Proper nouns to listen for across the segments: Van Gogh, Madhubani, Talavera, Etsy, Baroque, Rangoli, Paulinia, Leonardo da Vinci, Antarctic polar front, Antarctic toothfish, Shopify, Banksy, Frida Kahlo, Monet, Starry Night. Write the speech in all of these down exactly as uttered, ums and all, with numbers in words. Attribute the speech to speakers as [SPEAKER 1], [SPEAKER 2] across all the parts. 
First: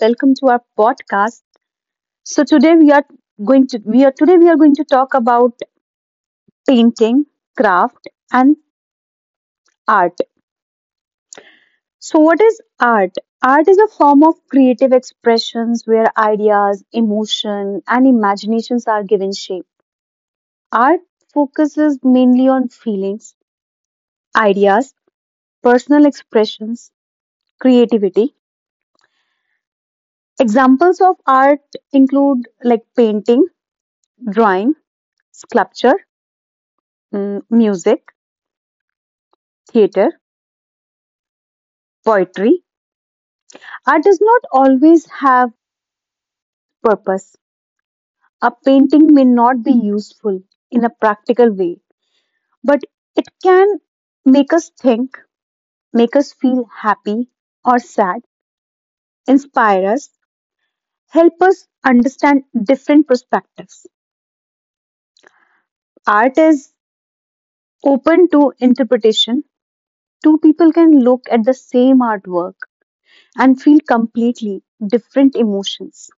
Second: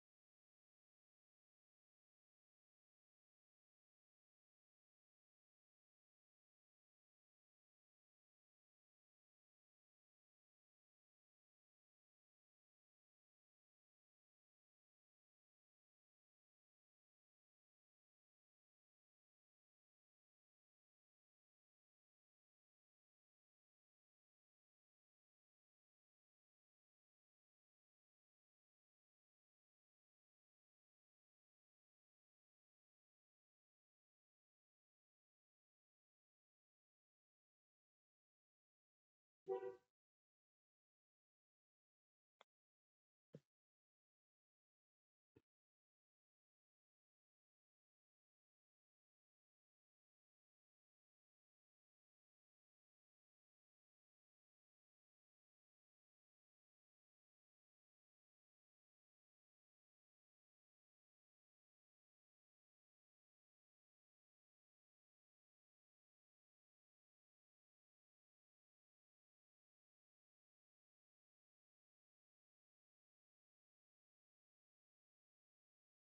[SPEAKER 1] welcome to our podcast. So today we are going to we are today we are going to talk about painting, craft, and art. So what is art? Art is a form of creative expressions where ideas, emotion, and imaginations are given shape. Art focuses mainly on feelings, ideas, personal expressions, creativity. Examples of art include like painting, drawing, sculpture, mm, music theater, poetry. Art does not always have purpose. A painting may not be useful in a practical way, but it can make us think, make us feel happy or sad, inspire us, help us understand different perspectives. Art is open to interpretation. Two people can look at the same artwork and feel completely different emotions,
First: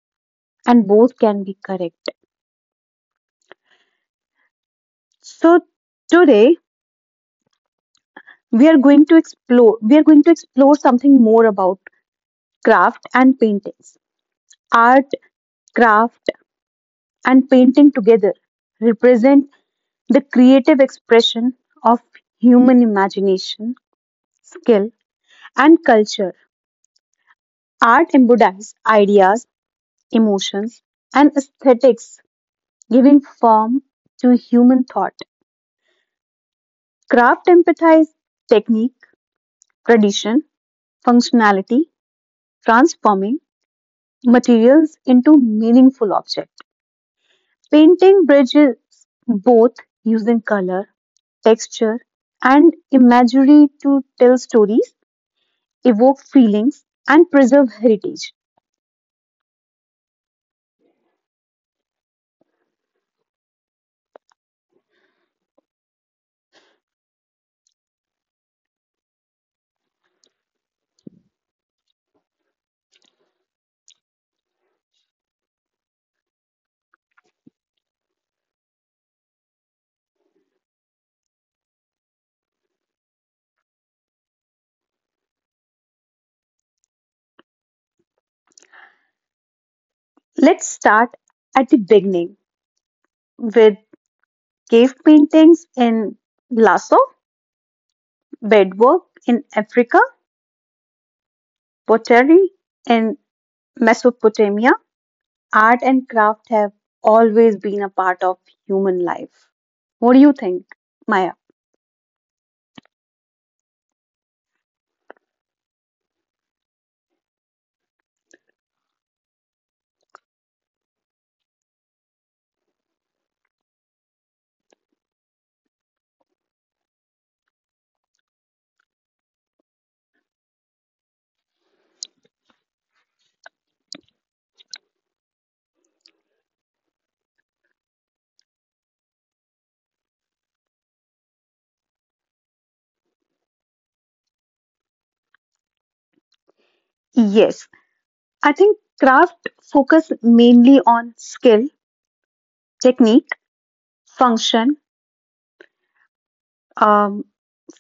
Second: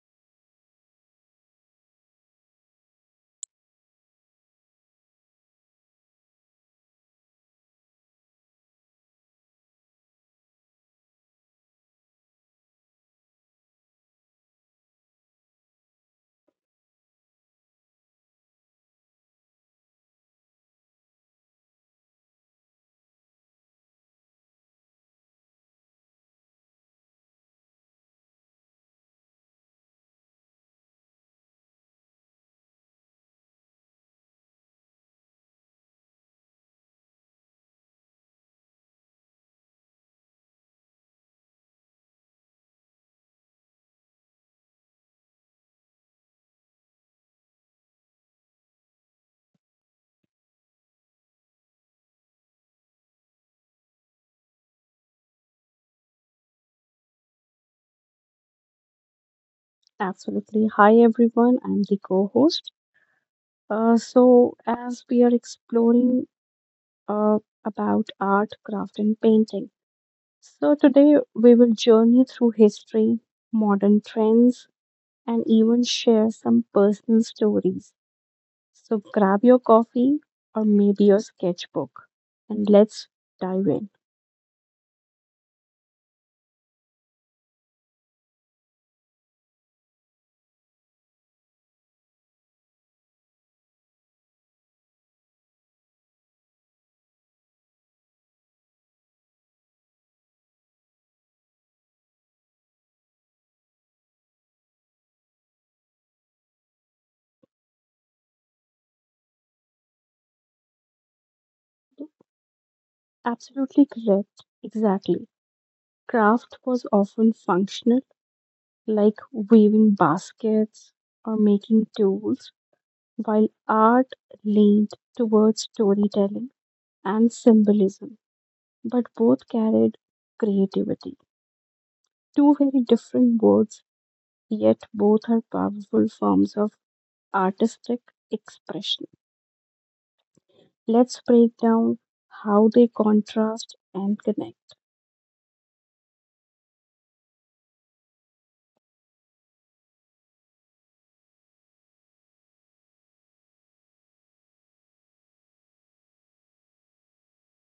[SPEAKER 1] and both can be correct. So today we are going to explore we are going to explore something more about craft and paintings. Art, craft, and painting together represent the creative expression of human imagination, skill, and culture. Art embodies ideas, emotions, and aesthetics, giving form to human thought. Craft empathize technique, tradition, functionality, transforming materials into meaningful objects. Painting bridges both, using color, texture, and imagery to tell stories, evoke feelings, and preserve heritage.
[SPEAKER 2] Absolutely. Hi, everyone. I'm the co host. Uh, so, as we are exploring uh, about art, craft, and painting, so today we will journey through history, modern trends, and even share some personal stories. So, grab your coffee or maybe your sketchbook and let's dive in.
[SPEAKER 1] Let's start at the beginning with cave paintings in Lasso, bedwork in Africa, pottery in Mesopotamia. Art and craft have always been a part of human life. What do you think, Maya?
[SPEAKER 2] Absolutely correct. Exactly. Craft was often functional, like weaving baskets or making tools while art leaned towards storytelling and symbolism, but both carried creativity. Two very different words, yet both are powerful forms of artistic expression. Let's break down how they contrast and connect.
[SPEAKER 1] Yes, I think craft focus mainly on skill, technique, function. Um,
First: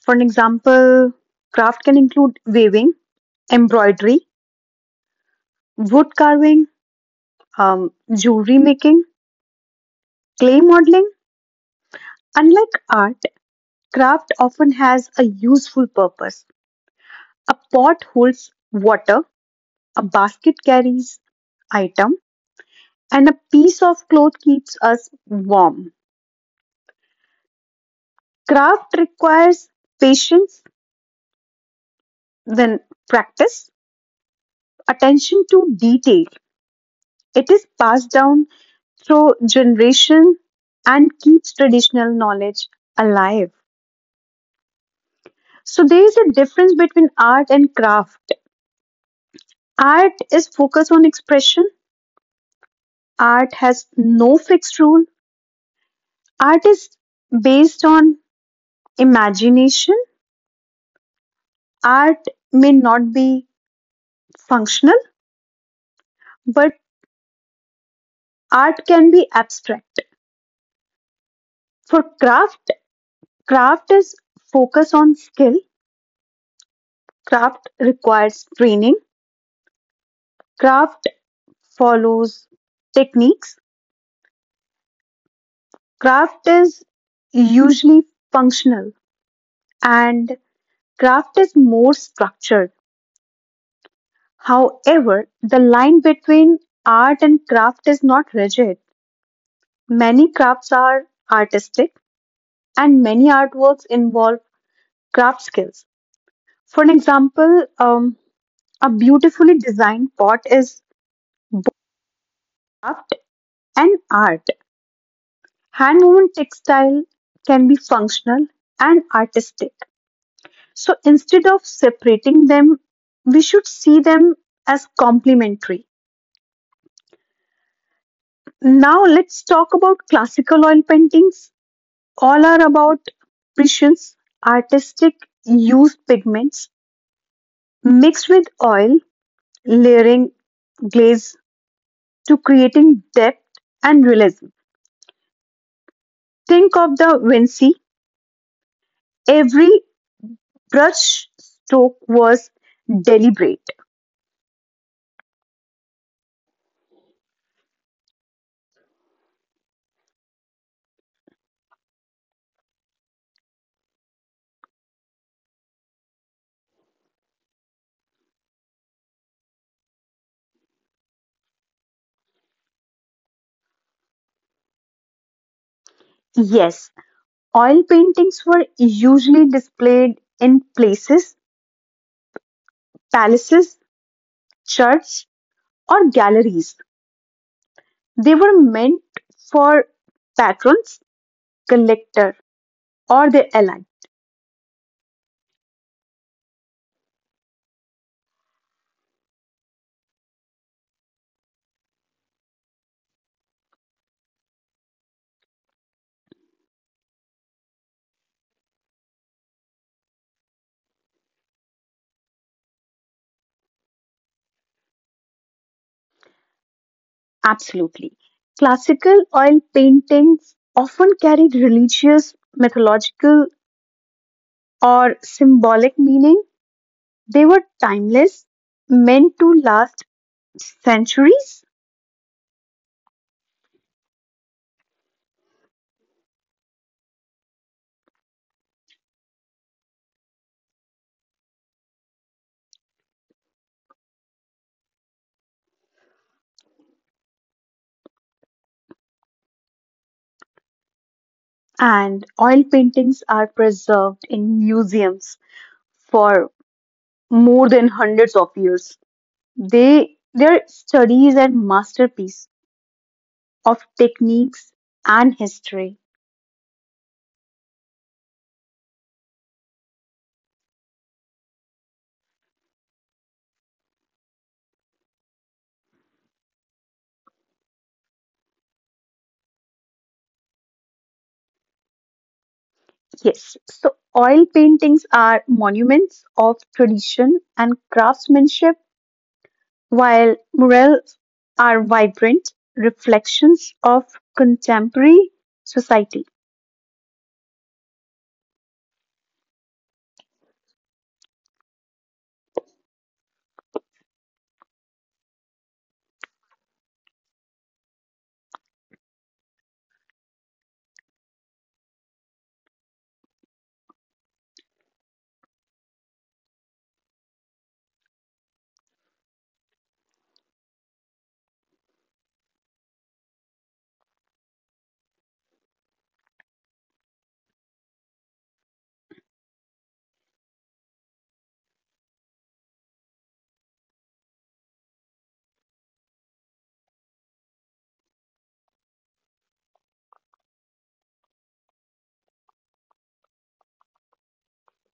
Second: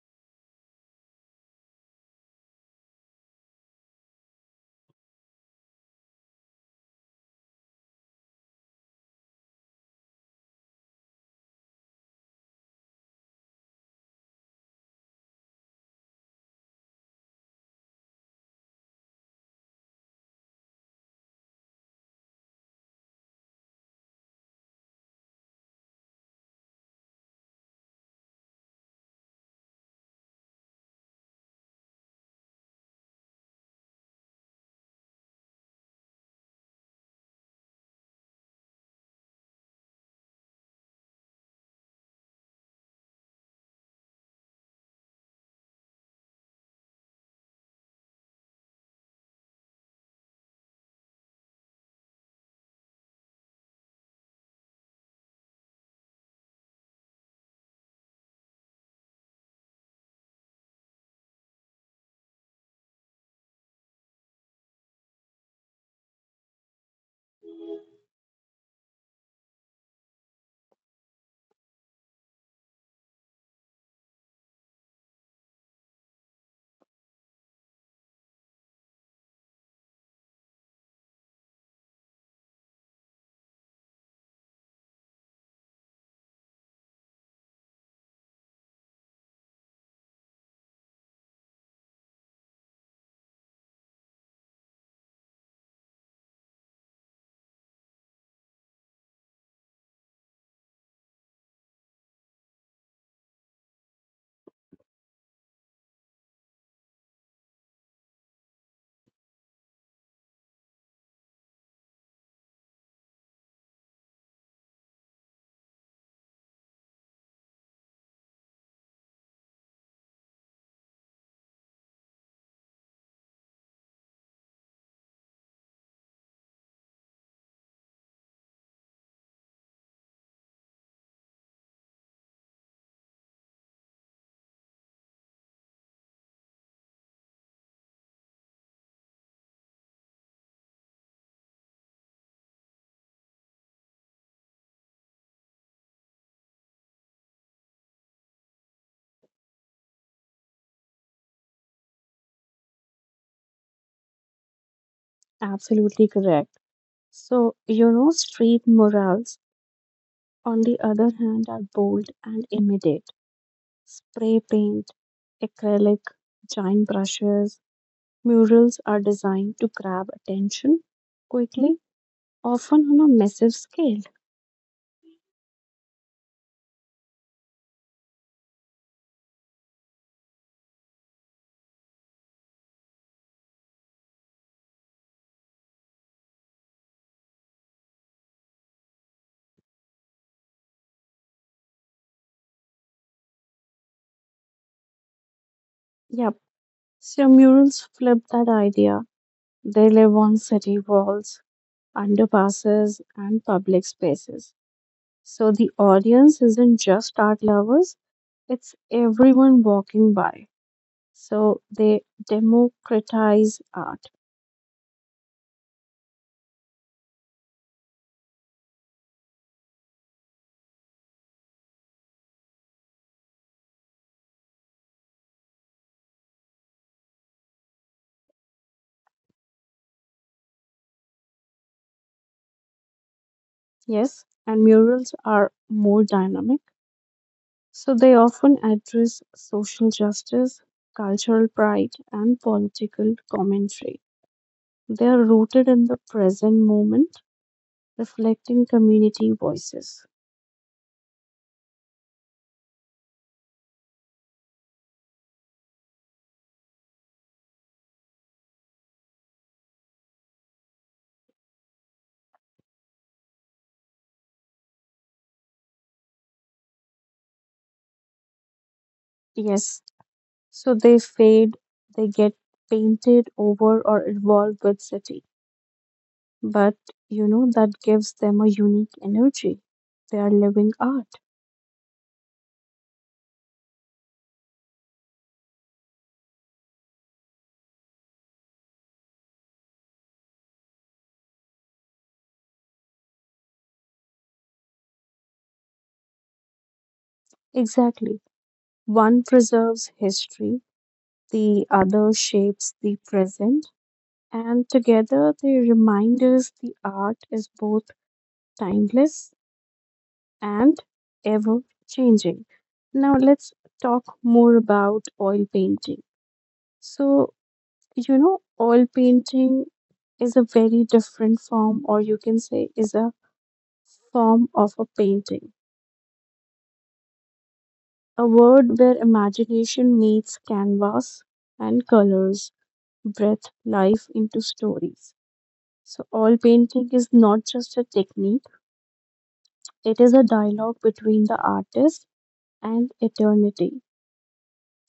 [SPEAKER 1] for an example, craft can include weaving, embroidery, wood carving, um, jewelry making, clay modeling. Unlike art, craft often has a useful purpose. A pot holds water, a basket carries item, and a piece of cloth keeps us warm. Craft requires patience, then practice, attention to detail. It is passed down through generation and keeps traditional knowledge alive. So there is a difference between art and craft. Art is focused on expression. Art has no fixed rule. Art is based on imagination. Art may not be functional, but art can be abstract. For craft, craft is focus on skill. Craft requires training. Craft follows techniques. Craft is usually functional, and craft is more structured. However, the line between art and craft is not rigid. Many crafts are artistic and many artworks involve craft skills. For an example, um, a beautifully designed pot is craft and art. Hand woven textile can be functional and artistic. So instead of separating them, we should see them as complementary. Now let's talk about classical oil paintings. All are about precisions, artistic use pigments mixed with oil, layering glaze to creating depth and realism. Think of the Vinci. Every brush stroke was deliberate.
[SPEAKER 2] Absolutely correct. So, you know, street murals, on the other hand, are bold and immediate. Spray paint, acrylic, giant brushes, murals are designed to grab attention quickly, often on a massive scale.
[SPEAKER 1] Yes, oil paintings were usually displayed in places palaces, churches, or galleries. They were meant for patrons, collector, or their ally.
[SPEAKER 2] Yep, so murals flip that idea. They live on city walls, underpasses, and public spaces. So the audience isn't just art lovers, it's everyone walking by. So they democratize art,
[SPEAKER 1] Absolutely. Classical oil paintings often carried religious, mythological, or symbolic meaning. They were timeless, meant to last centuries,
[SPEAKER 2] yes, and murals are more dynamic. So they often address social justice, cultural pride, and political commentary. They are rooted in the present moment, reflecting community voices.
[SPEAKER 1] and oil paintings are preserved in museums for more than hundreds of years. They their studies and masterpiece of techniques and history.
[SPEAKER 2] Yes, so they fade, they get painted over, or evolve with city. But you know that gives them a unique energy. They are living art.
[SPEAKER 1] Yes. So oil paintings are monuments of tradition and craftsmanship, while murals are vibrant reflections of contemporary society.
[SPEAKER 2] Exactly. One preserves history, the other shapes the present, and together they remind us the art is both timeless and ever changing. Now let's talk more about oil painting. So, you know, oil painting is a very different form, or you can say, is a form of a painting. A world where imagination meets canvas and colors, breath life into stories. So, all painting is not just a technique, it is a dialogue between the artist and eternity.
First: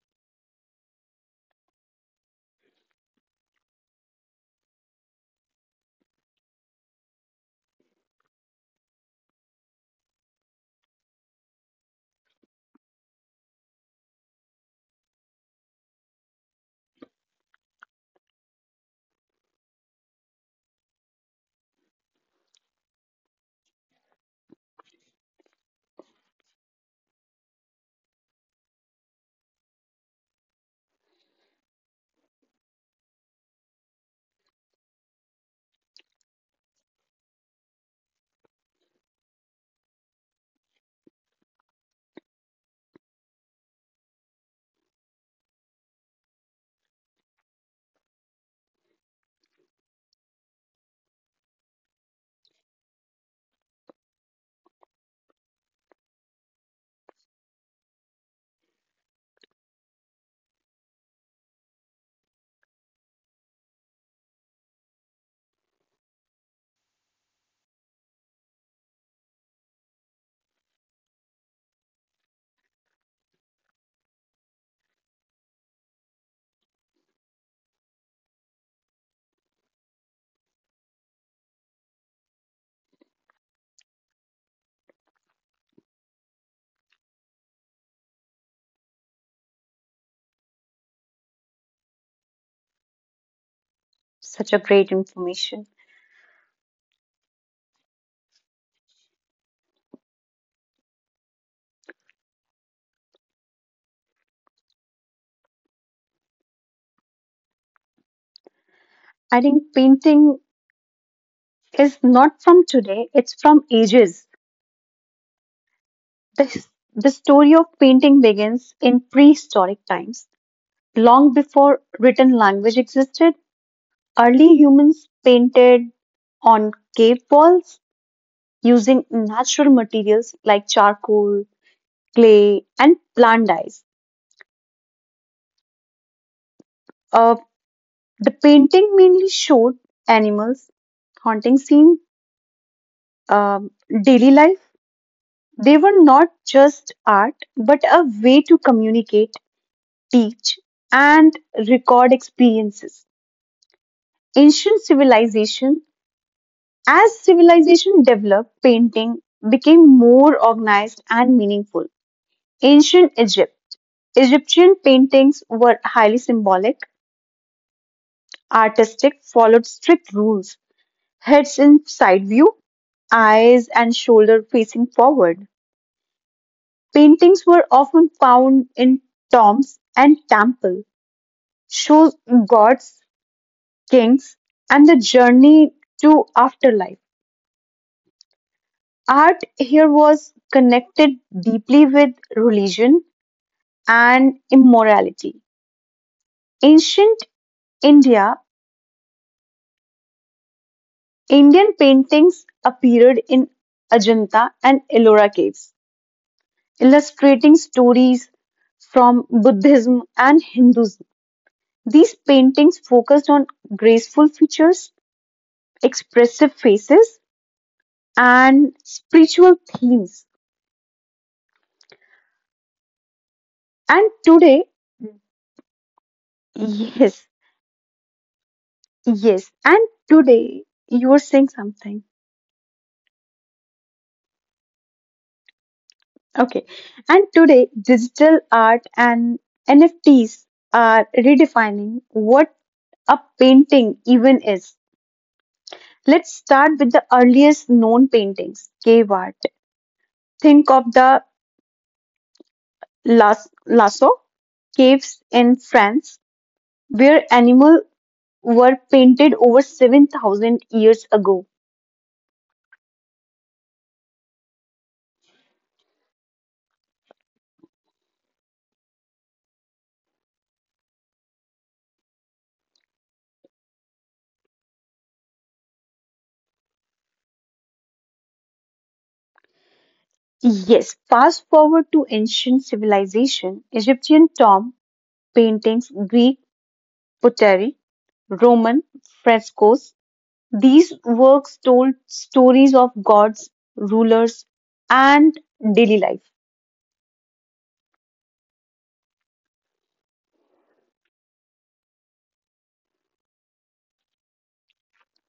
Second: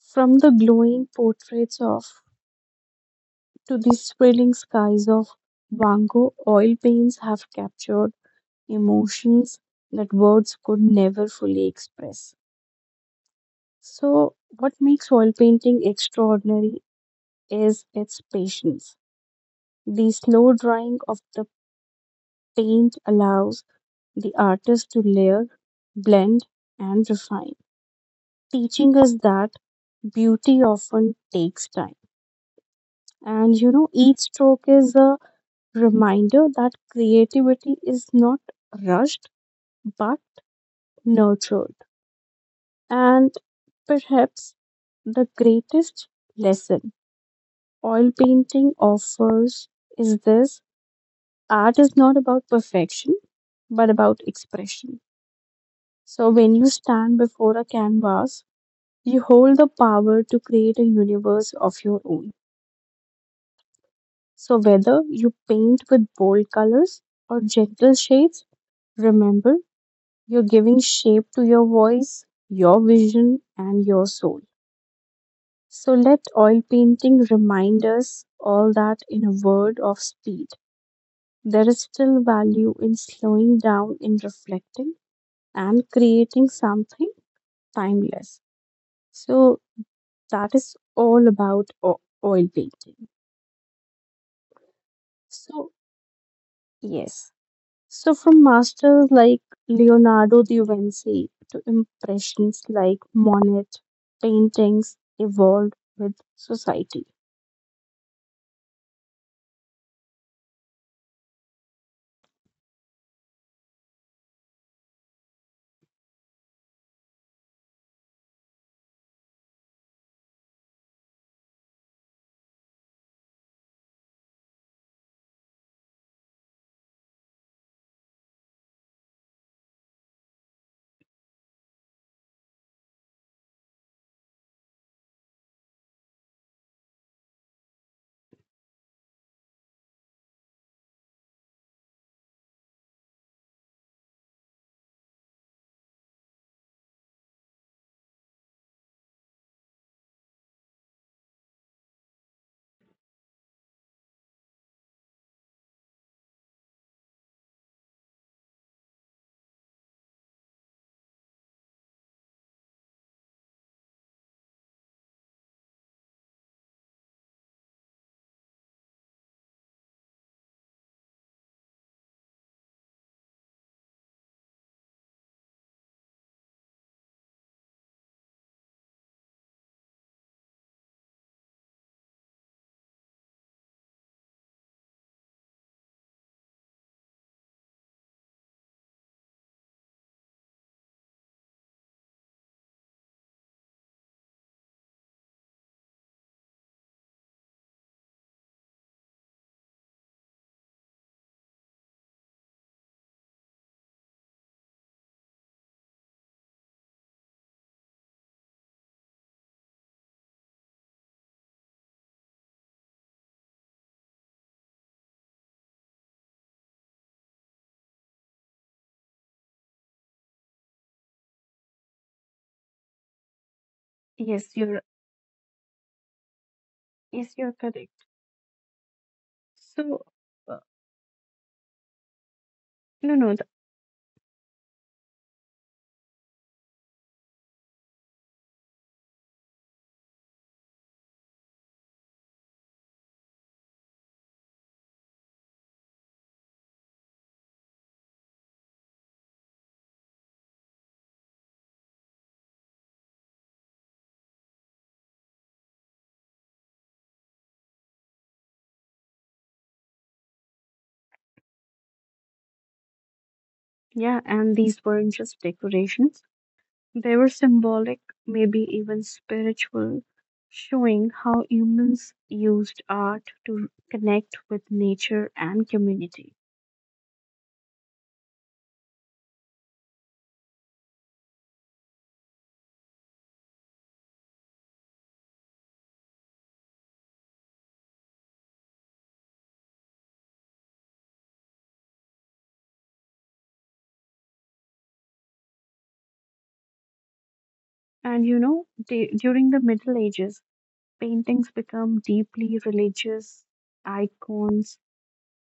[SPEAKER 2] From the glowing portraits of to the swirling skies of Van Gogh, oil paints have captured emotions that words could never fully express. So, what makes oil painting extraordinary is its patience. The slow drying of the paint allows the artist to layer, blend, and refine, teaching us that beauty often takes time. And you know, each stroke is a reminder that creativity is not rushed but nurtured. And perhaps the greatest lesson oil painting offers is this: art is not about perfection but about expression. So, when you stand before a canvas, you hold the power to create a universe of your own. So, whether you paint with bold colors or gentle shades, remember you're giving shape to your voice, your vision, and your soul. So, let oil painting remind us all that in a world of speed, there is still value in slowing down, in reflecting, and creating something timeless. So, that is all about o- oil painting.
[SPEAKER 1] Such a great information.
[SPEAKER 2] So, yes. So, from masters like Leonardo da Vinci to impressionists like Monet, paintings evolved with society.
[SPEAKER 1] I think painting is not from today, it's from ages. The, the story of painting begins in prehistoric times. Long before written language existed, early humans painted on cave walls using natural materials like charcoal, clay, and plant dyes. Uh, the painting mainly showed animals, haunting scene, um, daily life. They were not just art, but a way to communicate, teach, and record experiences. Ancient civilization. As civilization developed, painting became more organized and meaningful. Ancient Egypt. Egyptian paintings were highly symbolic, artistic, followed strict rules heads in side view, eyes and shoulder facing forward. Paintings were often found in tombs and temples, show gods, kings, and the journey to afterlife. Art here was connected deeply with religion and immorality. Ancient India, Indian paintings appeared in Ajanta and Ellora caves, illustrating stories from Buddhism and Hinduism. These paintings focused on graceful features, expressive faces, and spiritual themes. And
[SPEAKER 2] Yes,
[SPEAKER 1] today,
[SPEAKER 2] you're yes,
[SPEAKER 1] yes,
[SPEAKER 2] you're correct.
[SPEAKER 1] yes, and
[SPEAKER 2] So, uh,
[SPEAKER 1] today you are saying something.
[SPEAKER 2] no, no, the,
[SPEAKER 1] Okay. And today, digital art and N F Ts are redefining what a painting even is. Let's start with the earliest known paintings, cave art. Think of the Las- Lasso caves in France, where animals were painted over seven thousand years ago.
[SPEAKER 2] yeah, and these weren't just decorations. They were symbolic, maybe even spiritual, showing how humans used art to connect with nature and community.
[SPEAKER 1] Yes, fast forward to ancient civilization, Egyptian tomb paintings, Greek pottery, Roman frescoes. These works told stories of gods, rulers, and daily life.
[SPEAKER 2] And you know, du- during the Middle Ages, paintings become deeply religious. Icons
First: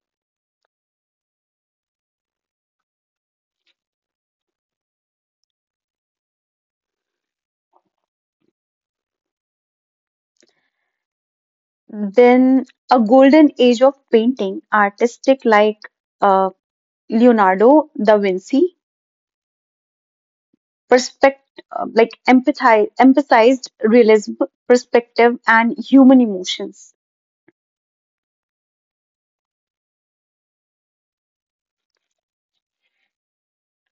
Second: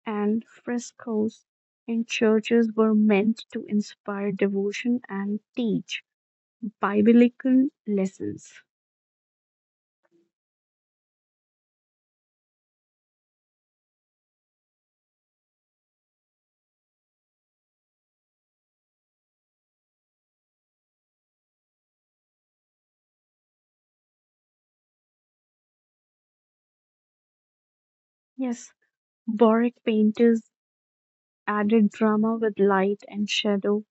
[SPEAKER 2] and frescoes in churches were meant to inspire devotion and teach biblical lessons.
[SPEAKER 1] Then a golden age of painting, artistic like uh, Leonardo da Vinci, perspect uh, like empathize, emphasized realism, perspective, and human emotions.
[SPEAKER 2] Yes, Baroque painters added drama with light and shadow,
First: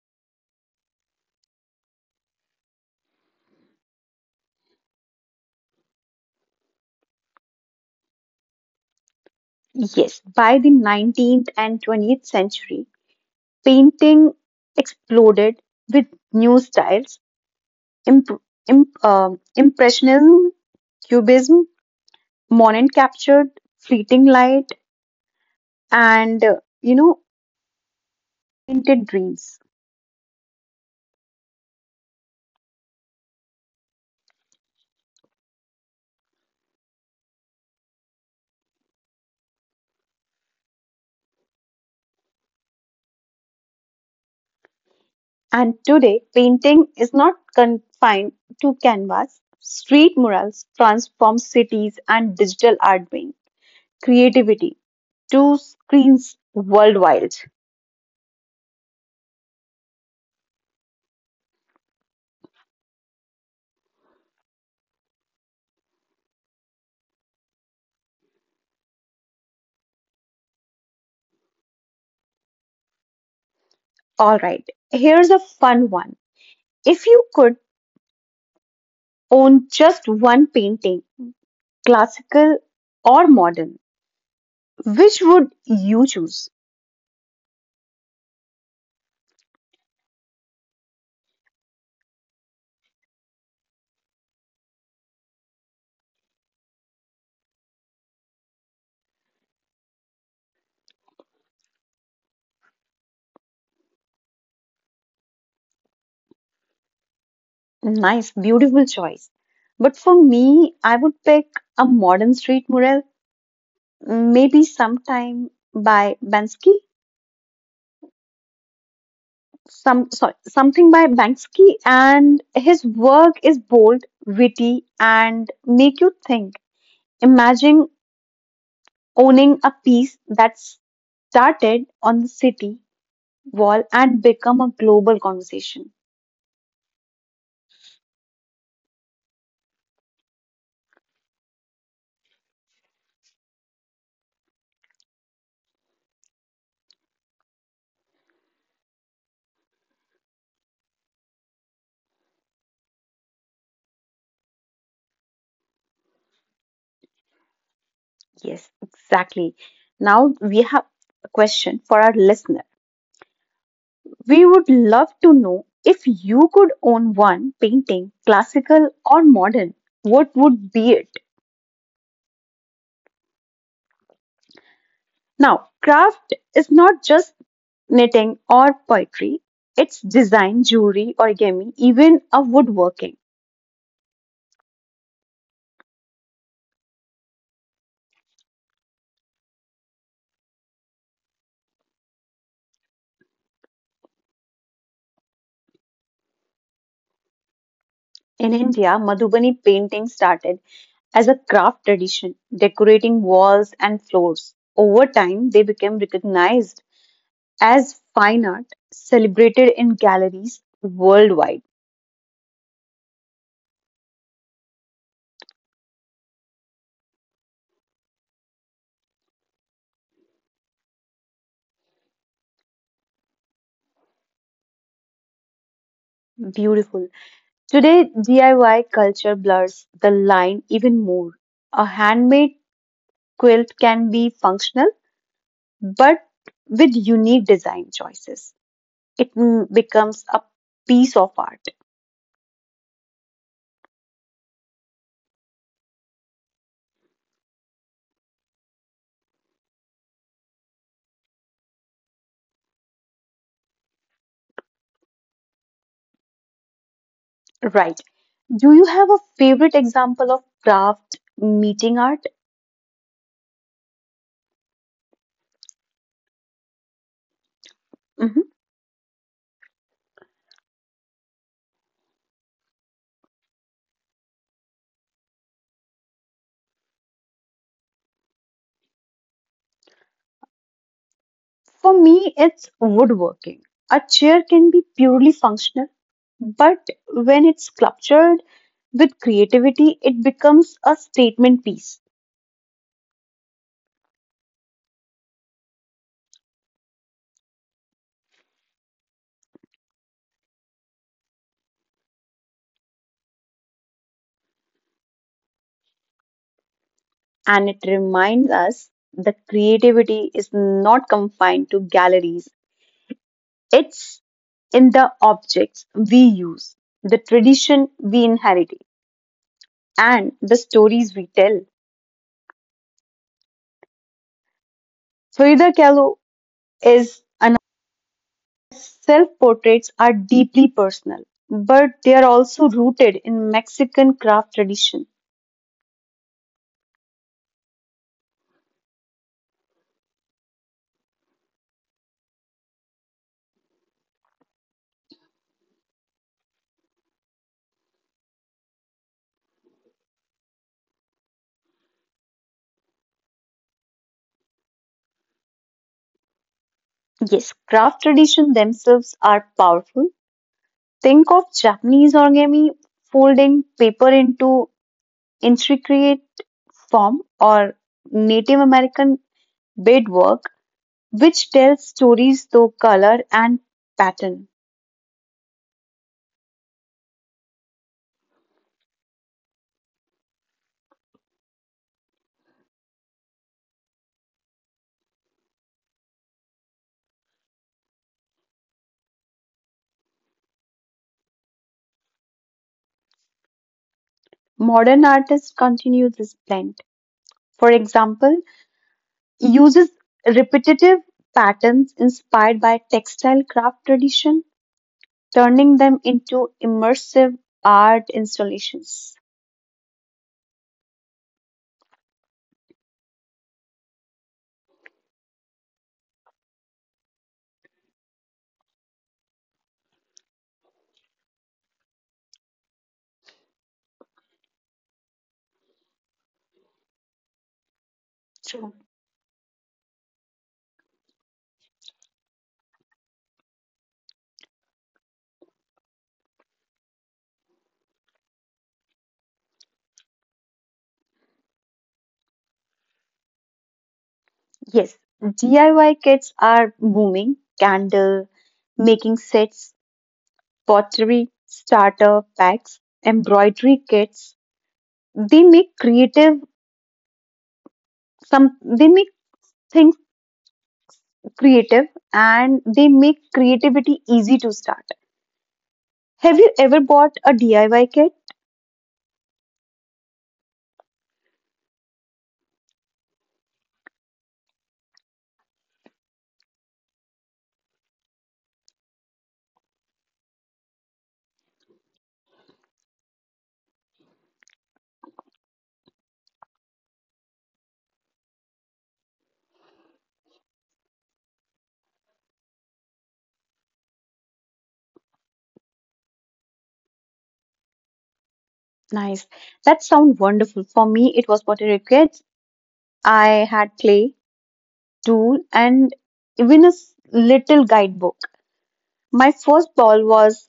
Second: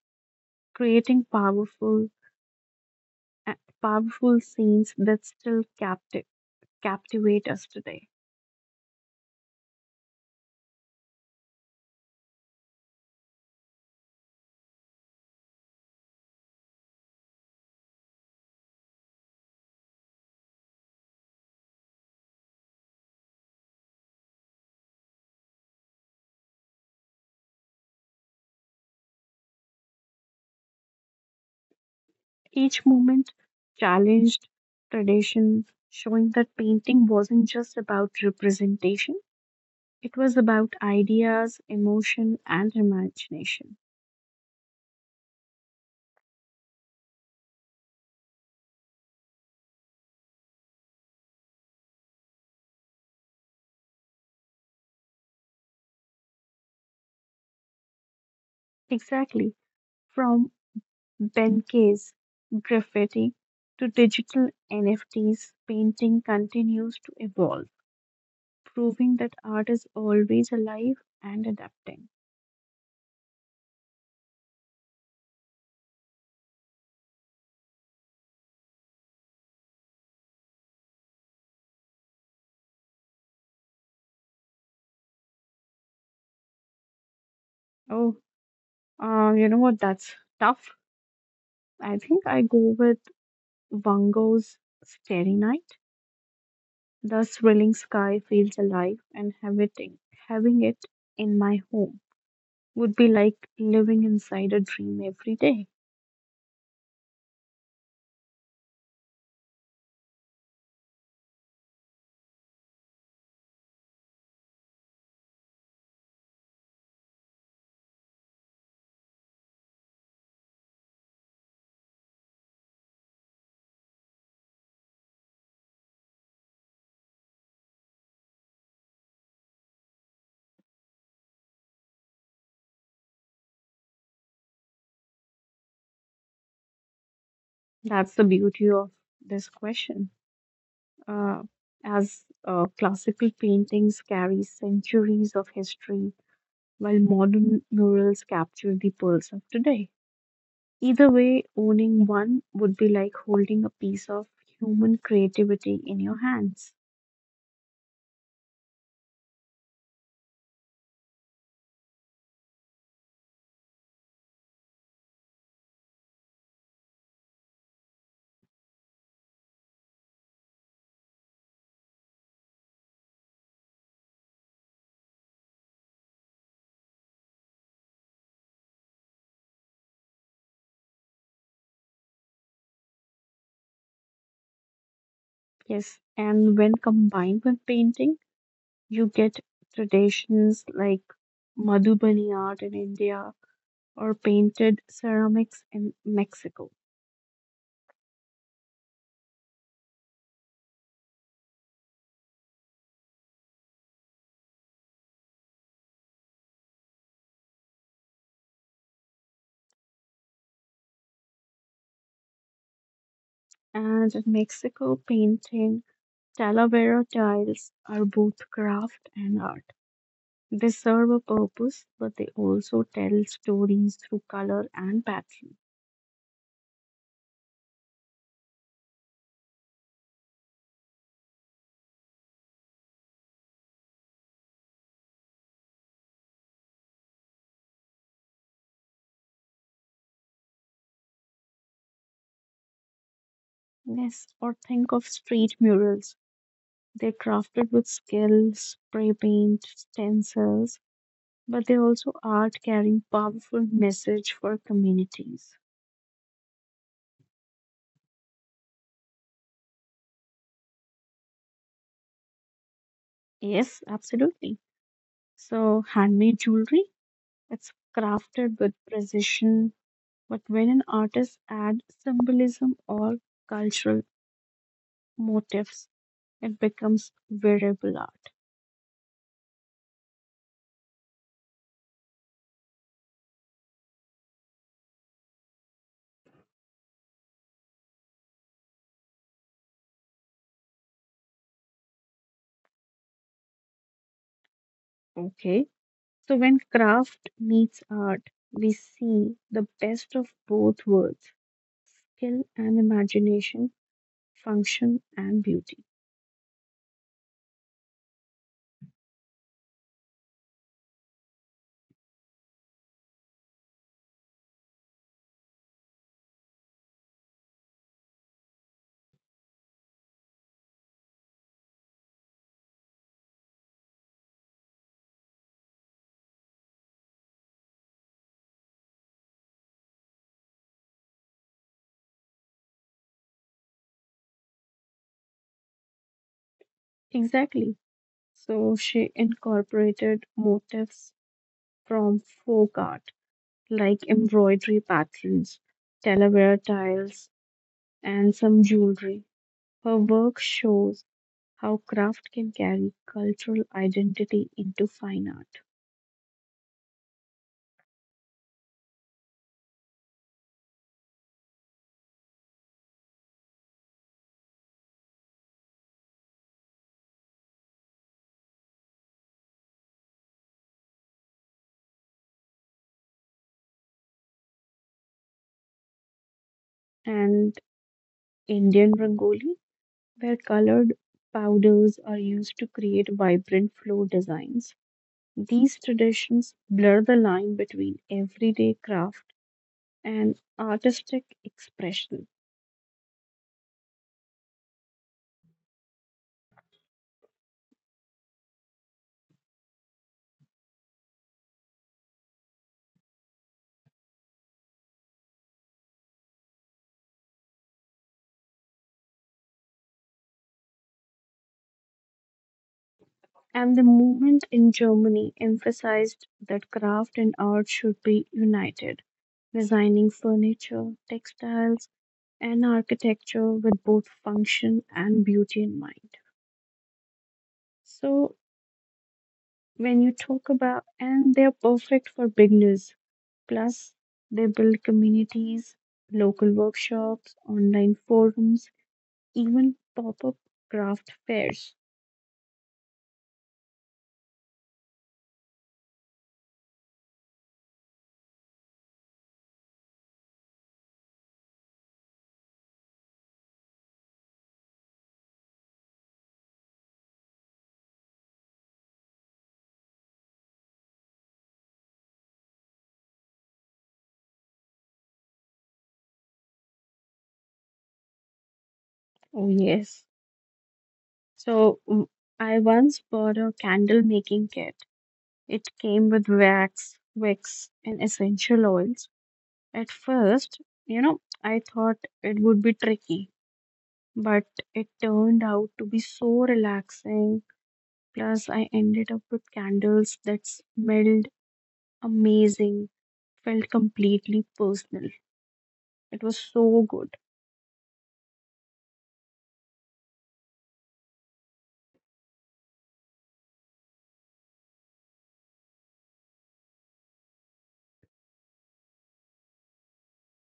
[SPEAKER 2] creating powerful, powerful scenes that still capti- captivate us today.
[SPEAKER 1] Yes, by the nineteenth and twentieth century, painting exploded with new styles Imp, imp, um Impressionism, Cubism, Monet captured fleeting light and, uh, you know, painted dreams.
[SPEAKER 2] Each movement challenged tradition, showing that painting wasn't just about representation, it was about ideas, emotion, and imagination.
[SPEAKER 1] And today, painting is not confined to canvas. Street murals transform cities and digital art bring creativity to screens worldwide.
[SPEAKER 2] Exactly. From Benke's graffiti to digital N F Ts, painting continues to evolve, proving that art is always alive and adapting.
[SPEAKER 1] All right, here's a fun one. If you could own just one painting, classical or modern, which would you choose?
[SPEAKER 2] Oh, um, you know what? That's tough. I think I go with Van Gogh's Starry Night. The swirling sky feels alive, and having, having it in my home would be like living inside a dream every day.
[SPEAKER 1] Nice, beautiful choice. But for me, I would pick a modern street mural, maybe sometime by Bansky, some sorry, something by Banksy, and his work is bold, witty, and make you think. Imagine owning a piece that started on the city wall and become a global conversation.
[SPEAKER 2] That's the beauty of this question. Uh, as uh, classical paintings carry centuries of history, while modern murals capture the pulse of today. Either way, owning one would be like holding a piece of human creativity in your hands.
[SPEAKER 1] Yes, exactly. Now we have a question for our listener. We would love to know if you could own one painting, classical or modern, what would be it? Now, craft is not just knitting or poetry, it's design, jewelry, origami, even a woodworking.
[SPEAKER 2] Yes, and when combined with painting, you get traditions like Madhubani art in India or painted ceramics in Mexico.
[SPEAKER 1] In India, Madhubani painting started as a craft tradition, decorating walls and floors. Over time, they became recognized as fine art, celebrated in galleries worldwide.
[SPEAKER 2] And in Mexico, painting Talavera tiles are both craft and art. They serve a purpose, but they also tell stories through color and pattern.
[SPEAKER 1] Beautiful. Today, D I Y culture blurs the line even more. A handmade quilt can be functional, but with unique design choices, it mm, becomes a piece of art.
[SPEAKER 2] Yes, or think of street murals. They're crafted with skill, spray paint, stencils, but they also art carrying powerful message for communities.
[SPEAKER 1] Right. Do you have a favorite example of craft meeting art?
[SPEAKER 2] Yes, absolutely. So handmade jewelry, it's
[SPEAKER 1] Mhm.
[SPEAKER 2] crafted with precision, but when an artist adds symbolism or cultural motifs, it becomes wearable art.
[SPEAKER 1] For me, it's woodworking. A chair can be purely functional, but when it's sculptured with creativity, it becomes a statement piece.
[SPEAKER 2] Okay. So when craft meets art, we see the best of both worlds, skill and imagination, function and beauty.
[SPEAKER 1] And it reminds us that creativity is not confined to galleries. It's in the objects we use, the tradition we inherit, and the stories we tell. Frida Kahlo is another self portraits are deeply personal, but they are also rooted in Mexican craft tradition.
[SPEAKER 2] Exactly. So she incorporated motifs from folk art like embroidery patterns, Talavera tiles, and some jewelry. Her work shows how craft can carry cultural identity into fine art.
[SPEAKER 1] Yes, craft tradition themselves are powerful. Think of Japanese origami folding paper into intricate form or Native American beadwork, which tells stories through color and pattern.
[SPEAKER 2] And Indian Rangoli, where colored powders are used to create vibrant flow designs. These traditions blur the line between everyday craft and artistic expression.
[SPEAKER 1] Modern artists continue this blend. For example, uses repetitive patterns inspired by textile craft tradition, turning them into immersive art installations.
[SPEAKER 2] And the movement in Germany emphasized that craft and art should be united, designing furniture, textiles, and architecture with both function and beauty in mind. So,
[SPEAKER 1] True.
[SPEAKER 2] when you talk about, and they're perfect for beginners, plus, they build communities, local workshops, online forums, even pop up craft fairs.
[SPEAKER 1] Yes, D I Y kits are booming. Candle making sets pottery starter packs, embroidery kits. They make creative some they make things creative and they make creativity easy to start. Have you ever bought a D I Y kit?
[SPEAKER 2] Oh, yes. So, w- I once bought a candle making kit. It came with wax, wicks, and essential oils. At first, you know, I thought it would be tricky, but it turned out to be so relaxing. Plus, I ended up with candles that smelled amazing, felt completely personal. It was so good.
[SPEAKER 1] Nice. That sounds wonderful. For me, it was pottery kits. I had clay, tool, and even a s- little guidebook. My first ball was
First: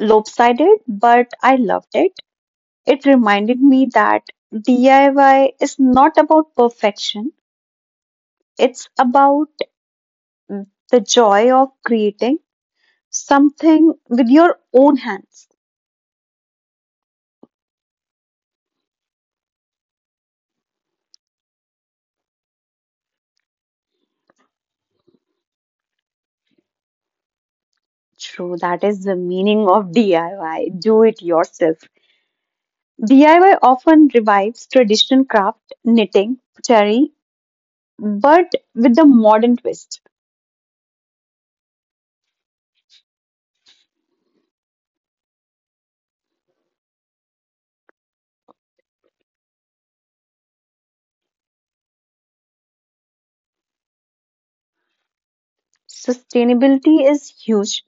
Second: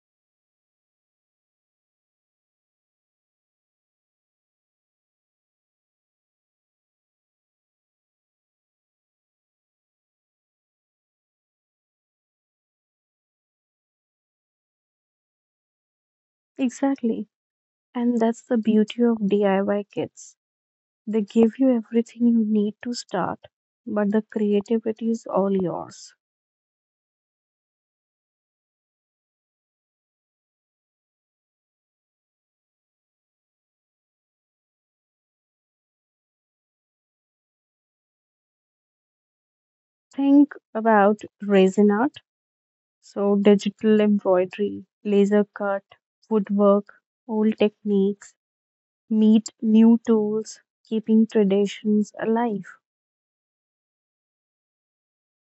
[SPEAKER 1] lopsided, but I loved it. It reminded me that D I Y is not about perfection, it's about the joy of creating something with your own hands.
[SPEAKER 2] Exactly. And that's the beauty of D I Y kits. They give you everything you need to start, but the creativity is all yours.
[SPEAKER 1] True, that is the meaning of D I Y, do it yourself. D I Y often revives traditional craft, knitting, pottery, but with a modern twist.
[SPEAKER 2] Think about resin art, so digital embroidery, laser cut, woodwork, old techniques, meet new tools, keeping traditions alive.
[SPEAKER 1] Sustainability is huge.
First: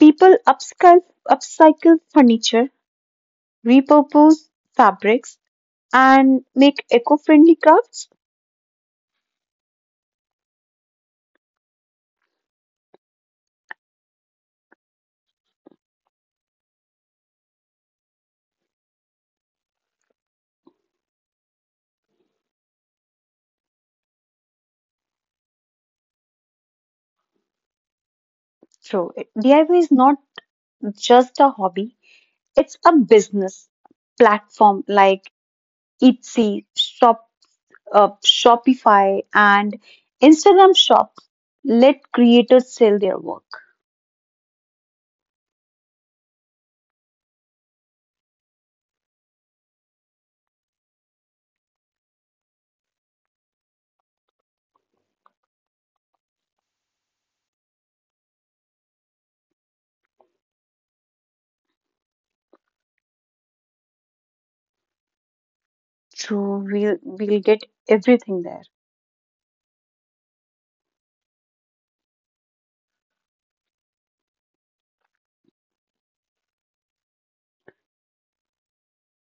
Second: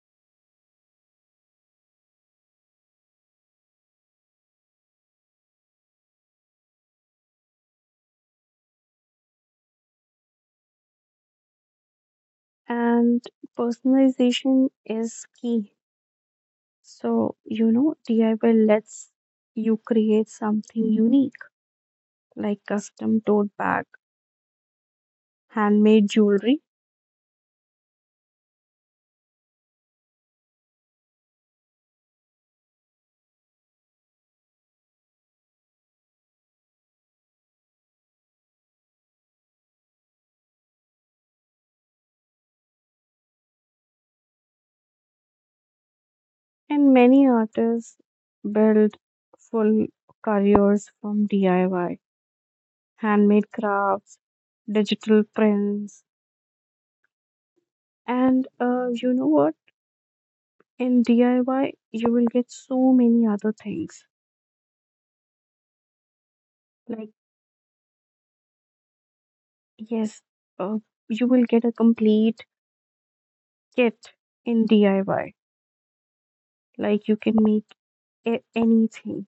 [SPEAKER 1] People upscale, upcycle furniture, repurpose fabrics, and make eco-friendly crafts
[SPEAKER 2] And personalization is key. So, you know, D I Y lets you create something unique like custom tote bag, handmade jewelry,
[SPEAKER 1] through. D I Y is not just a hobby, it's a business platform like Etsy, Shop, uh, Shopify, and Instagram shops let creators sell their work.
[SPEAKER 2] and many artists build full careers from D I Y. Handmade crafts, digital prints, and uh, you know what? In D I Y, you will get so many other things.
[SPEAKER 1] So we'll
[SPEAKER 2] Like,
[SPEAKER 1] we'll get everything there.
[SPEAKER 2] yes, uh, you will get a complete kit in D I Y. Like, you can make a- anything.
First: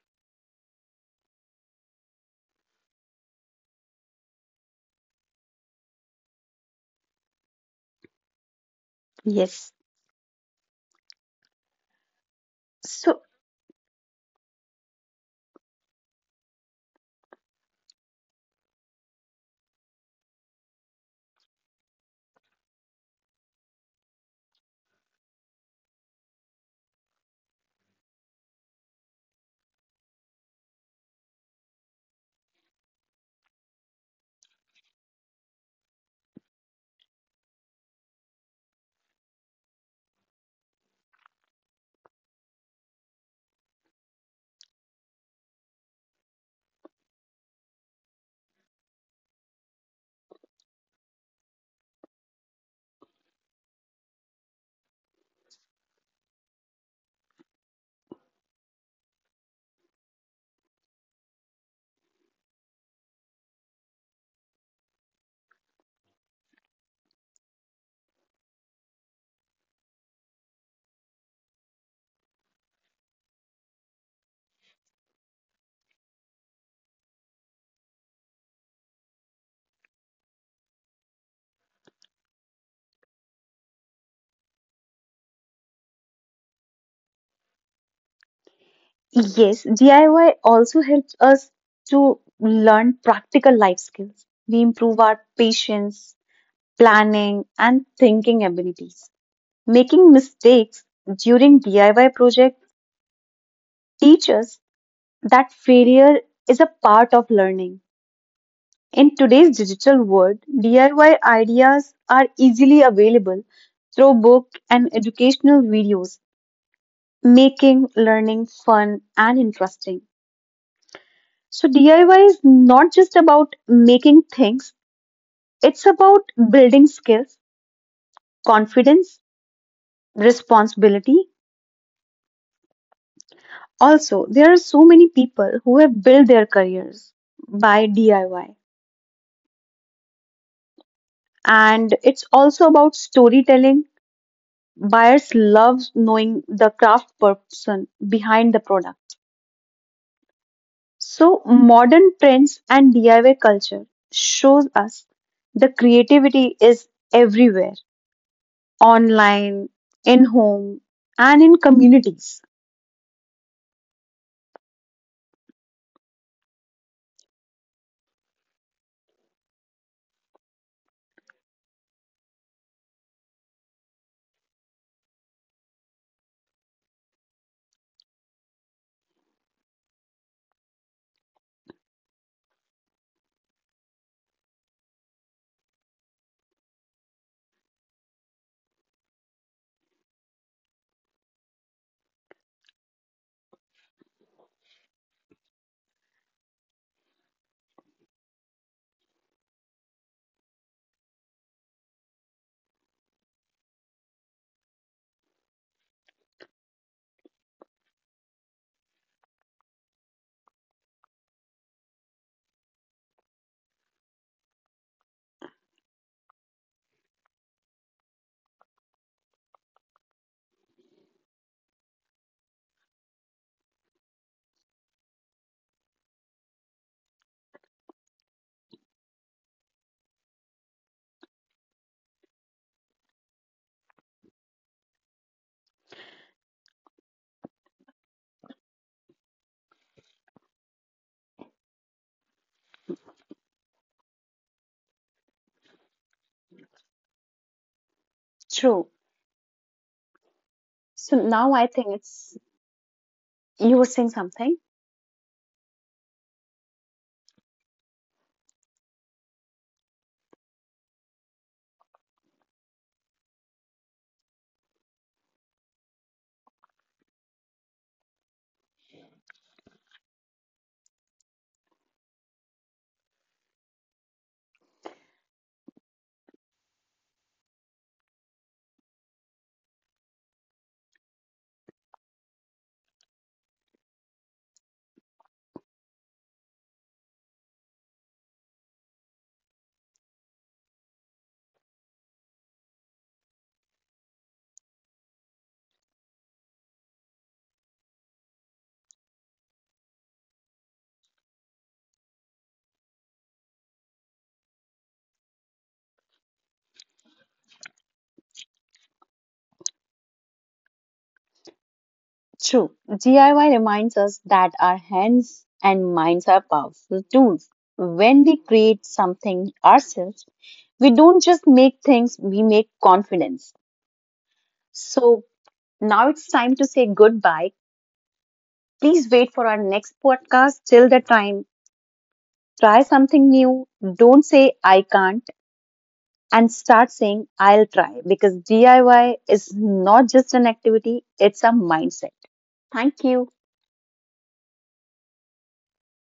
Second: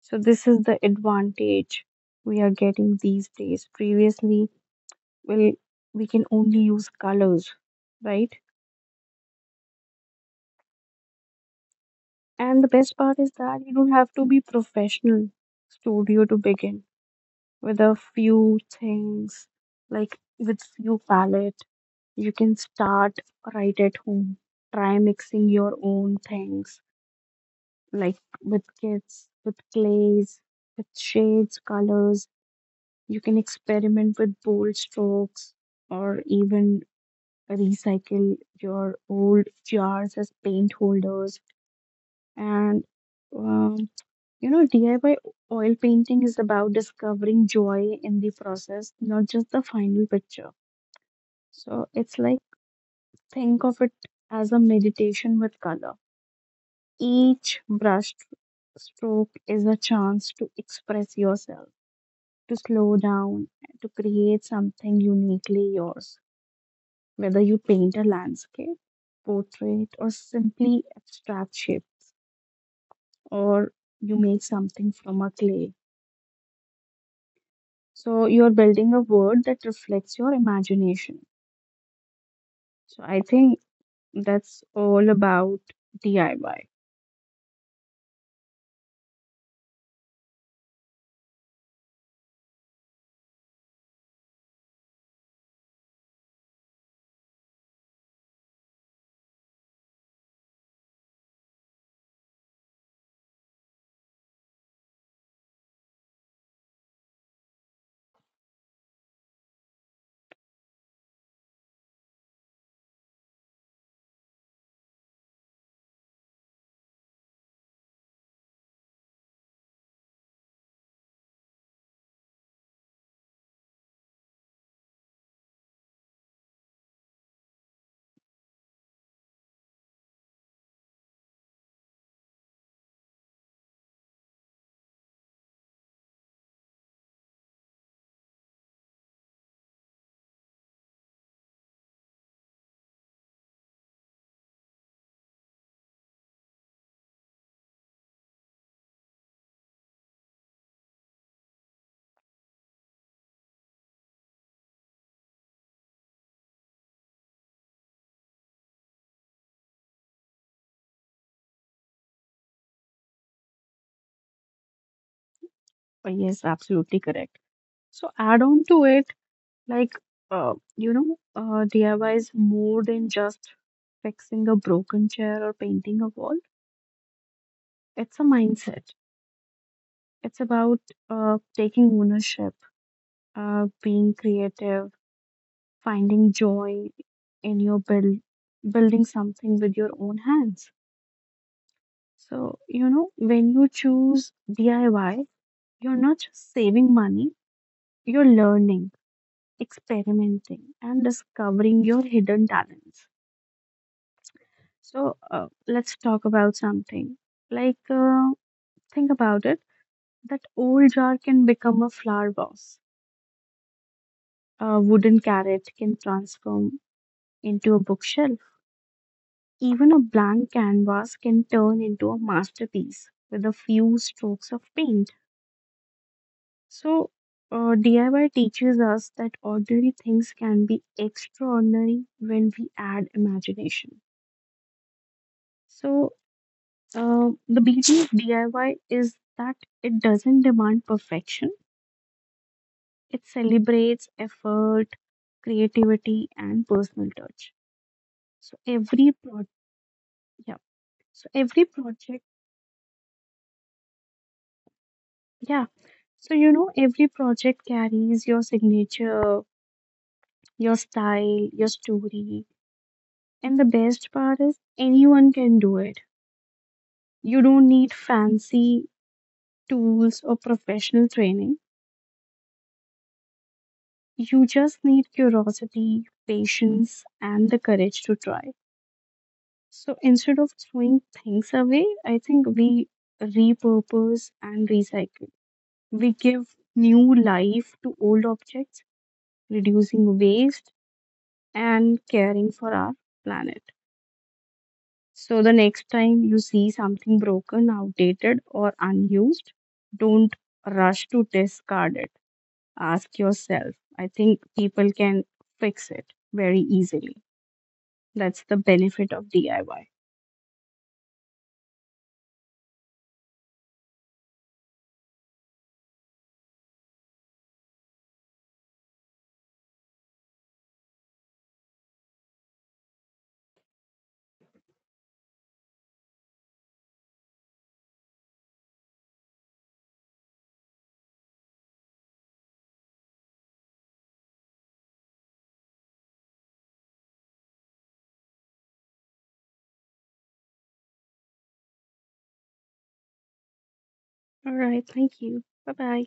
[SPEAKER 2] So, this is the advantage we are getting these days. Previously, well, we can only use colors, right?
[SPEAKER 1] Yes.
[SPEAKER 2] And the best part
[SPEAKER 1] So
[SPEAKER 2] is that you don't have to be professional studio to begin with a few things, like with few palette, you can start right at home. Try mixing your own things, like with kits, with clays, with shades, colors. You can experiment with bold strokes or even recycle your old jars as paint holders. And um, you know, D I Y oil painting is about discovering joy in the process, not just the final picture. So it's like think of it as a meditation with color. Each brush stroke is a chance to express yourself, to slow down, to create something uniquely yours, whether you paint a landscape, portrait, or simply abstract shape, or you make something from a clay. So you're building a world that reflects your imagination. So I think that's all about D I Y.
[SPEAKER 1] yes, D I Y also helps us to learn practical life skills. We improve our patience, planning, and thinking abilities. Making mistakes during D I Y projects teach us that failure is a part of learning. In today's digital world, D I Y ideas are easily available through book and educational videos, making learning fun and interesting. So D I Y is not just about making things, it's about building skills, confidence, responsibility. Also, there are so many people who have built their careers by D I Y. And it's also about storytelling. Buyers love knowing the craft person behind the product. So, modern trends and D I Y culture shows us the creativity is everywhere, online, in home, and in communities.
[SPEAKER 2] Uh, Yes, absolutely correct. So add on to it, like, uh, you know, uh, D I Y is more than just fixing a broken chair or painting a wall. It's a mindset. It's about uh, taking ownership, uh, being creative, finding joy in your build, building something with your own hands. So, you know, when you choose D I Y, you're not just saving money, you're learning, experimenting, and discovering your hidden talents. So, uh, let's talk about something. Like, uh, think about it that old jar can become a flower vase, a wooden carrot can transform into a bookshelf, even a blank canvas can turn into a masterpiece with a few strokes of paint. So, uh, D I Y teaches us that ordinary things can be extraordinary when we add imagination. So, uh, the beauty of D I Y is that it doesn't demand perfection, it celebrates effort, creativity, and personal touch. So,
[SPEAKER 1] True.
[SPEAKER 2] every pro- yeah,
[SPEAKER 1] So
[SPEAKER 2] so
[SPEAKER 1] now
[SPEAKER 2] every
[SPEAKER 1] I think
[SPEAKER 2] project,
[SPEAKER 1] it's you were saying something.
[SPEAKER 2] yeah, so you know, every project carries your signature, your style, your story, and the best part is, anyone can do it. You don't need fancy tools or professional training. You just need curiosity, patience, and the courage to try. So instead of throwing things away, I think we repurpose and recycle. We give new life to old objects, reducing waste and caring for our planet. So the next time you see something broken, outdated, or unused, don't rush to discard it. Ask yourself. I think people can fix it very easily. That's the benefit of D I Y.
[SPEAKER 1] True, D I Y reminds us that our hands and minds are powerful tools. When we create something ourselves, we don't just make things, we make confidence. So now it's time to say goodbye. Please wait for our next podcast. Till the time, try something new. Don't say I can't and start saying I'll try because D I Y is not just an activity, it's a mindset. Thank you.
[SPEAKER 2] All right. Thank you. Bye bye.